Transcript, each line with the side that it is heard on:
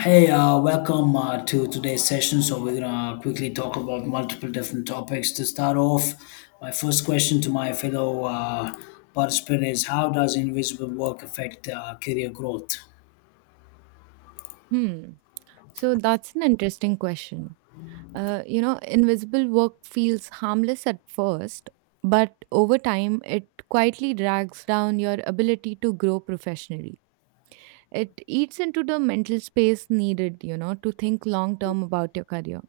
left: Hey, welcome to today's session. So, we're gonna quickly talk about multiple different topics. To start off, my first question to my fellow participant is, how does invisible work affect career growth?
right: Hmm. So that's an interesting question. Invisible work feels harmless at first, but over time, it quietly drags down your ability to grow professionally. It eats into the mental space needed, you know, to think long term about your career.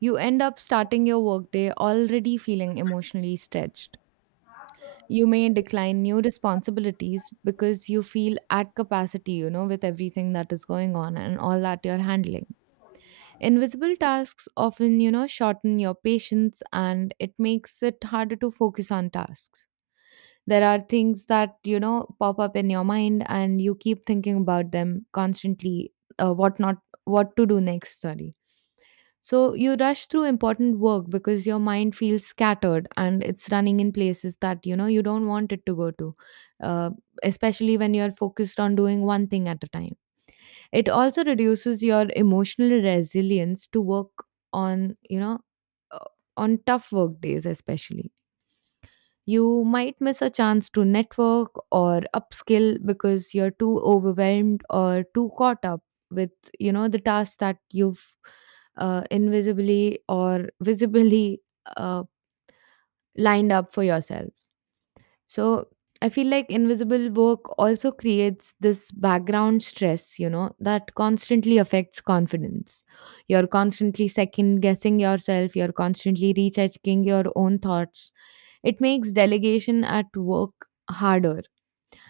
right: You end up starting your workday already feeling emotionally stretched. You may decline new responsibilities because you feel at capacity, you know, with everything that is going on and all that you're handling. Invisible tasks often, you know, shorten your patience and it makes it harder to focus on tasks. There are things that, you know, pop up in your mind and you keep thinking about them constantly, what not what to do next, sorry. So you rush through important work because your mind feels scattered and it's running in places that, you know, you don't want it to go to, uh, especially when you're focused on doing one thing at a time. It also reduces your emotional resilience to work on, you know, uh, on tough work days, especially. You might miss a chance to network or upskill because you're too overwhelmed or too caught up with, you know, the tasks that you've invisibly or visibly uh, lined up for yourself. So I feel like invisible work also creates this background stress, you know, that constantly affects confidence. You're constantly second guessing yourself, you're constantly rechecking your own thoughts. It makes delegation at work harder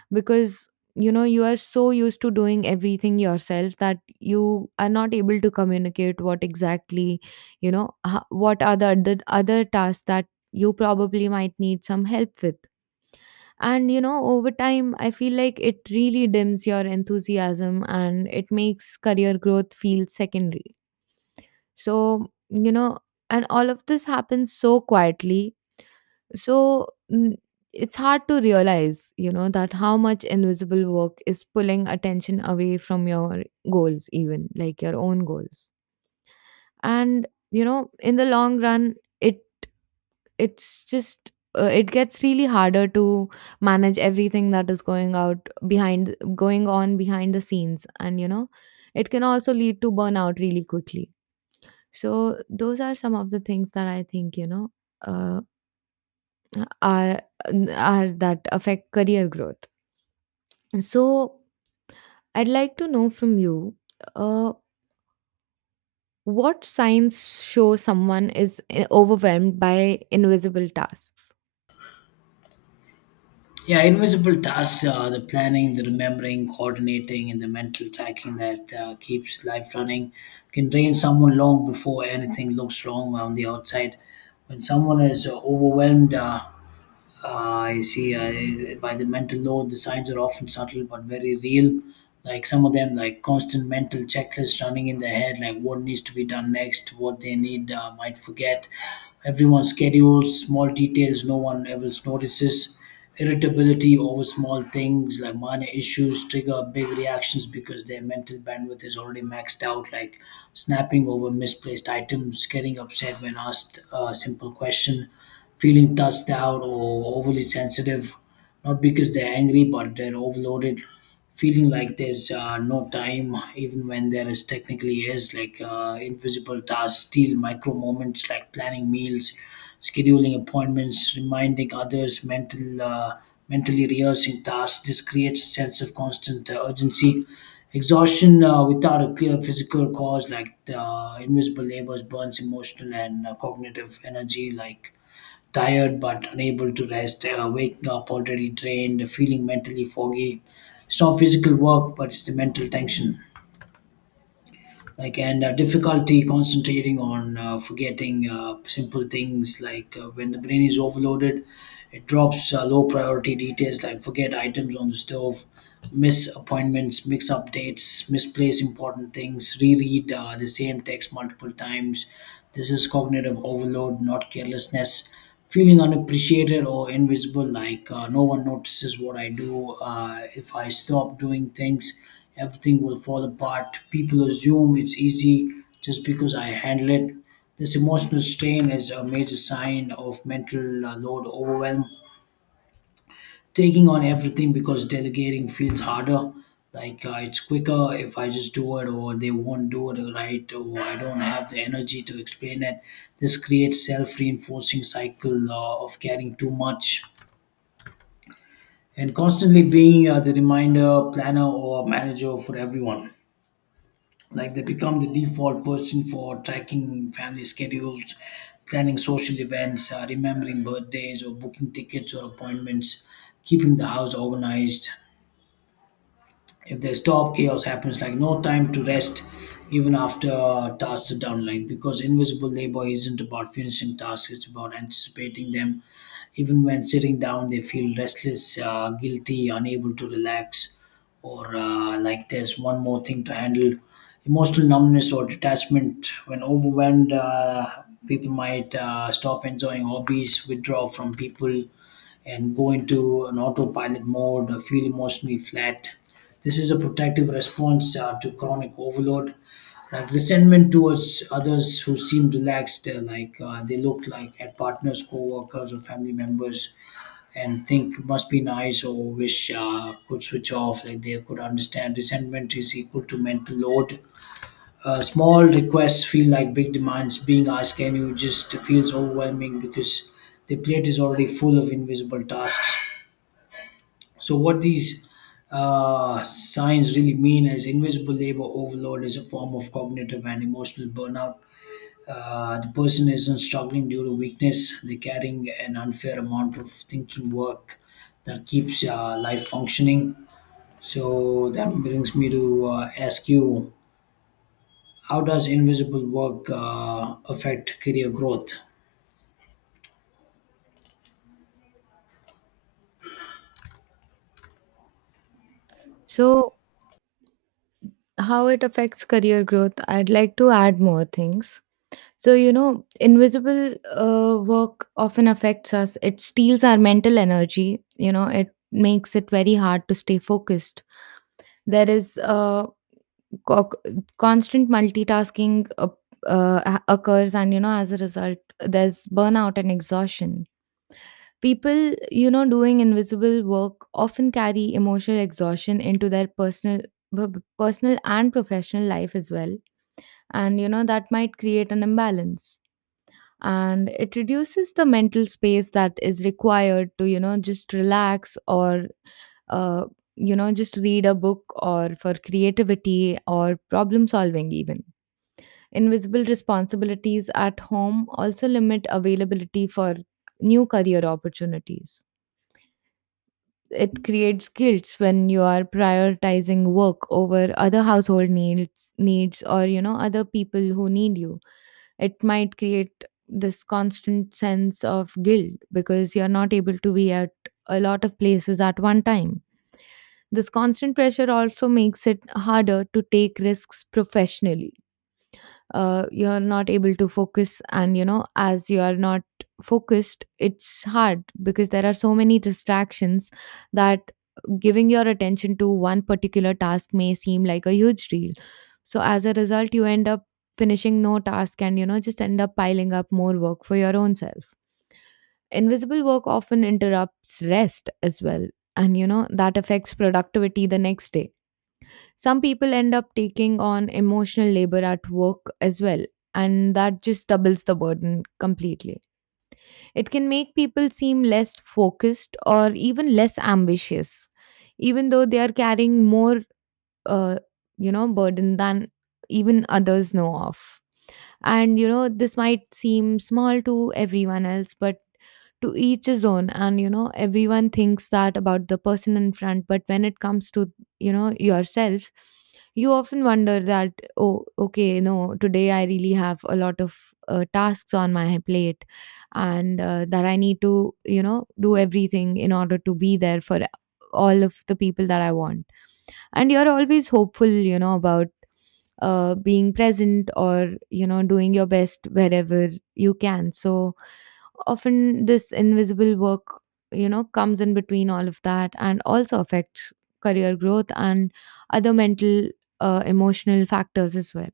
right: because you know you are so used to doing everything yourself that you are not able to communicate what exactly you know what are the other tasks that you probably might need some help with. And you know, over time, I feel like it really dims your enthusiasm and it makes career growth feel secondary. So, you know, and all of this happens so quietly. So, it's hard to realize, you know, that how much invisible work is pulling attention away from your goals, even like your own goals. And, you know, in the long run, it's just it gets really harder to manage everything that is going on behind the scenes. And you know, it can also lead to burnout really quickly. So those are some of the things that I think, you know, uh, are are that affect career growth. So I'd like to know from you, uh, what signs show someone is overwhelmed by invisible tasks.
left: Yeah, invisible tasks are the planning, the remembering, coordinating, and the mental tracking that keeps life running, can drain someone long before anything looks wrong on the outside. When someone is overwhelmed, I see. I, by the mental load, the signs are often subtle but very real. Like some of them, like constant mental checklists running in their head, like what needs to be done next, what they need might forget. Everyone schedules small details no one else notices. Irritability over small things, like minor issues trigger big reactions because their mental bandwidth is already maxed out, like snapping over misplaced items, getting upset when asked a simple question, feeling touched out or overly sensitive, not because they're angry, but they're overloaded. Feeling like there's no time, even when there is technically is, like invisible tasks steal micro moments like planning meals, scheduling appointments, reminding others, mentally rehearsing tasks. This creates a sense of constant urgency. Exhaustion without a clear physical cause, like invisible labors burns emotional and cognitive energy, like tired but unable to rest, waking up already drained, feeling mentally foggy. It's not physical work, but it's the mental tension. Like and difficulty concentrating on forgetting simple things. Like when the brain is overloaded, it drops low priority details, like forget items on the stove, miss appointments, mix up dates, misplace important things, reread the same text multiple times. This is cognitive overload, not carelessness. Feeling unappreciated or invisible, like no one notices what I do. If I stop doing things, everything will fall apart. People assume it's easy just because I handle it. This emotional strain is a major sign of mental load overwhelm. Taking on everything because delegating feels harder. Like it's quicker if I just do it, or they won't do it right, or I don't have the energy to explain it. This creates self-reinforcing cycle of caring too much, and constantly being the reminder, planner, or manager for everyone. Like they become the default person for tracking family schedules, planning social events, remembering birthdays, or booking tickets or appointments, keeping the house organized. If there's stop, chaos happens, like no time to rest even after tasks are done, like because invisible labor isn't about finishing tasks, it's about anticipating them. Even when sitting down, they feel restless, guilty, unable to relax, or like there's one more thing to handle. Emotional numbness or detachment when overwhelmed, people might stop enjoying hobbies, withdraw from people, and go into an autopilot mode, feel emotionally flat. This is a protective response to chronic overload. Like resentment towards others who seem relaxed, like they look like at partners, co-workers, or family members, and think, must be nice, or wish could switch off, like they could understand. Resentment is equal to mental load. Small requests feel like big demands. Being asked, can you just, feels overwhelming because the plate is already full of invisible tasks. So, what these signs really mean is invisible labor overload is a form of cognitive and emotional burnout. The person isn't struggling due to weakness, they're carrying an unfair amount of thinking work that keeps life functioning. So, that brings me to ask you, how does invisible work affect career growth?
right: So how it affects career growth, I'd like to add more things. So, you know, invisible work often affects us. It steals our mental energy, you know, it makes it very hard to stay focused. There is co- constant multitasking uh, occurs, and, you know, as a result, there's burnout and exhaustion. People, you know, doing invisible work often carry emotional exhaustion into their personal, personal and professional life as well. And you know that might create an imbalance and it reduces the mental space that is required to you know just relax or uh, you know just read a book or for creativity or problem solving even. Invisible responsibilities at home also limit availability for new career opportunities. It creates guilt when you are prioritizing work over other household needs or you know other people who need you. It might create this constant sense of guilt because you're not able to be at a lot of places at one time. This constant pressure also makes it harder to take risks professionally. You're not able to focus, and you know as you are not focused it's hard because there are so many distractions that giving your attention to one particular task may seem like a huge deal. So as a result you end up finishing no task and you know just end up piling up more work for your own self. Invisible work often interrupts rest as well, and you know that affects productivity the next day. Some people end up taking on emotional labor at work as well, and that just doubles the burden completely. It can make people seem less focused or even less ambitious, even though they are carrying more, uh, you know, burden than even others know of. And you know, this might seem small to everyone else, but to each his own. And you know, everyone thinks that about the person in front, but when it comes to, you know, yourself, you often wonder that, oh, okay, no, today I really have a lot of tasks on my plate and that I need to, you know, do everything in order to be there for all of the people that I want. And you're always hopeful, you know, about being present or you know doing your best wherever you can. So often this invisible work you know comes in between all of that and also affects career growth and other mental emotional factors as well.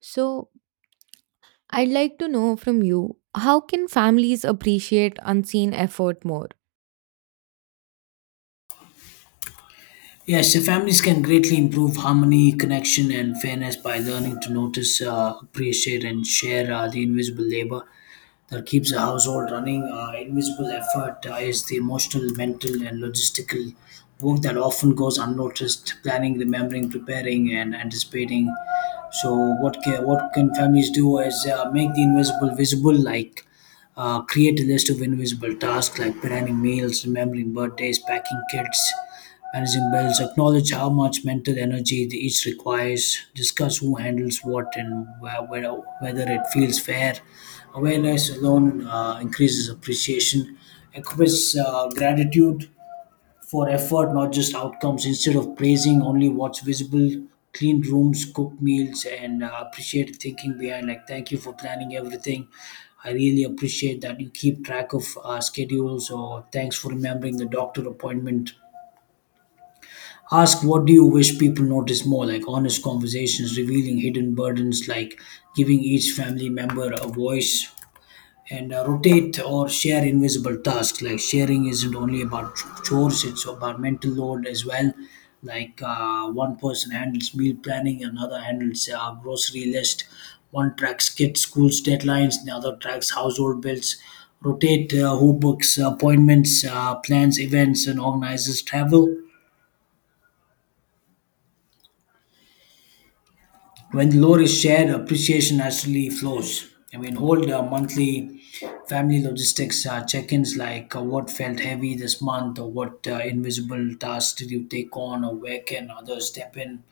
right: So I'd like to know from you, how can families appreciate unseen effort more?
left: Yes, the families can greatly improve harmony, connection, and fairness by learning to notice, appreciate, and share the invisible labor that keeps a household running. Invisible effort is the emotional, mental, and logistical work that often goes unnoticed. Planning, remembering, preparing, and anticipating. So, what can families do is make the invisible visible, like create a list of invisible tasks, like planning meals, remembering birthdays, packing kids, managing bills. Acknowledge how much mental energy each requires, discuss who handles what and whether it feels fair. Awareness alone increases appreciation, equips gratitude for effort, not just outcomes. Instead of praising only what's visible, clean rooms, cook meals, and appreciate thinking behind, like, thank you for planning everything. I really appreciate that you keep track of schedules, or thanks for remembering the doctor appointment. Ask, what do you wish people notice more, like honest conversations revealing hidden burdens, like giving each family member a voice, and rotate or share invisible tasks. Like sharing isn't only about chores, it's about mental load as well. Like one person handles meal planning, another handles grocery list, one tracks kids' school's deadlines, the other tracks household bills. Rotate who books appointments, plans events, and organizes travel. When the load is shared, appreciation naturally flows. I mean, hold monthly family logistics check ins, like what felt heavy this month, or what invisible tasks did you take on, or where can others step in.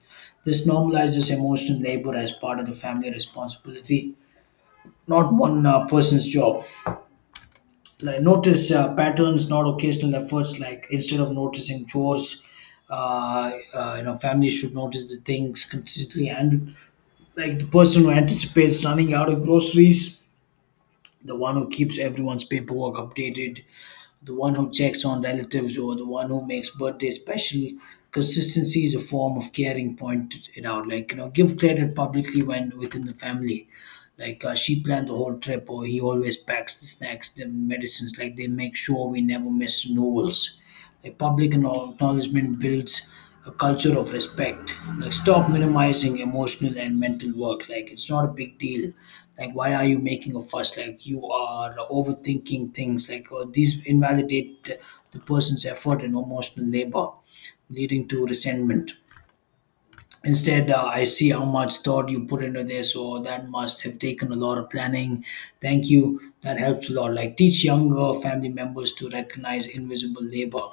left: This normalizes emotional labor as part of the family responsibility, not one person's job. Like notice patterns, not occasional efforts. Like instead of noticing chores, you know, families should notice the things consistently handled, like the person who anticipates running out of groceries, the one who keeps everyone's paperwork updated, the one who checks on relatives, or the one who makes birthday special. Consistency is a form of caring. Point it out, like, you know, give credit publicly when within the family. Like she planned the whole trip, or he always packs the snacks, the medicines. Like they make sure we never miss renewals. A public acknowledgement builds a culture of respect. Like stop minimizing emotional and mental work. Like it's not a big deal. Like why are you making a fuss? Like you are overthinking things. Like oh, these invalidate the person's effort and emotional labor, leading to resentment. Instead, I see how much thought you put into this, so that must have taken a lot of planning. Thank you, that helps a lot. Like teach younger family members to recognize invisible labor,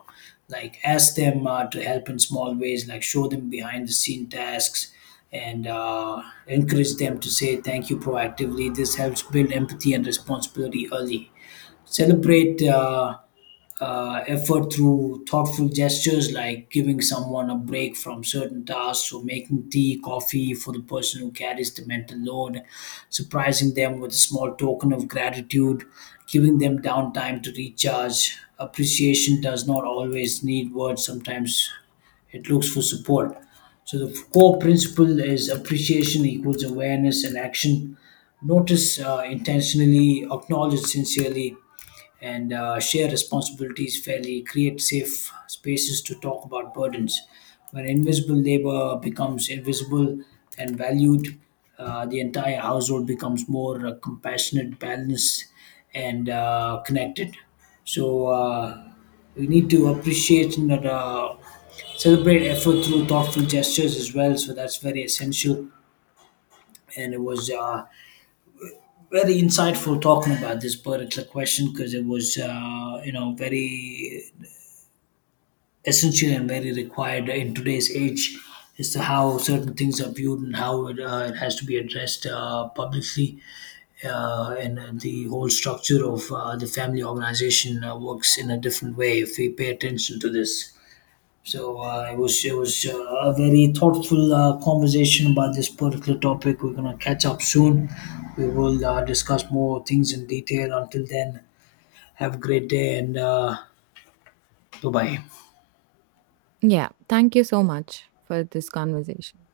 left: like ask them to help in small ways, like show them behind the scene tasks, and encourage them to say thank you proactively. This helps build empathy and responsibility early. Celebrate effort through thoughtful gestures, like giving someone a break from certain tasks, or making tea, coffee for the person who carries the mental load, surprising them with a small token of gratitude, giving them downtime to recharge. Appreciation does not always need words, sometimes it looks for support. So the core principle is appreciation equals awareness and action. Notice intentionally, acknowledge sincerely, and share responsibilities fairly, create safe spaces to talk about burdens. When invisible labor becomes invisible and valued, the entire household becomes more compassionate, balanced, and connected. So we need to appreciate and celebrate effort through thoughtful gestures as well. So that's very essential. And it was very insightful talking about this particular question, because it was you know, very essential and very required in today's age as to how certain things are viewed and how it has to be addressed publicly, and the whole structure of the family organization works in a different way if we pay attention to this. So it was a very thoughtful conversation about this particular topic. We're gonna catch up soon. We will discuss more things in detail. Until then, have a great day and bye bye.
right: Yeah, thank you so much for this conversation.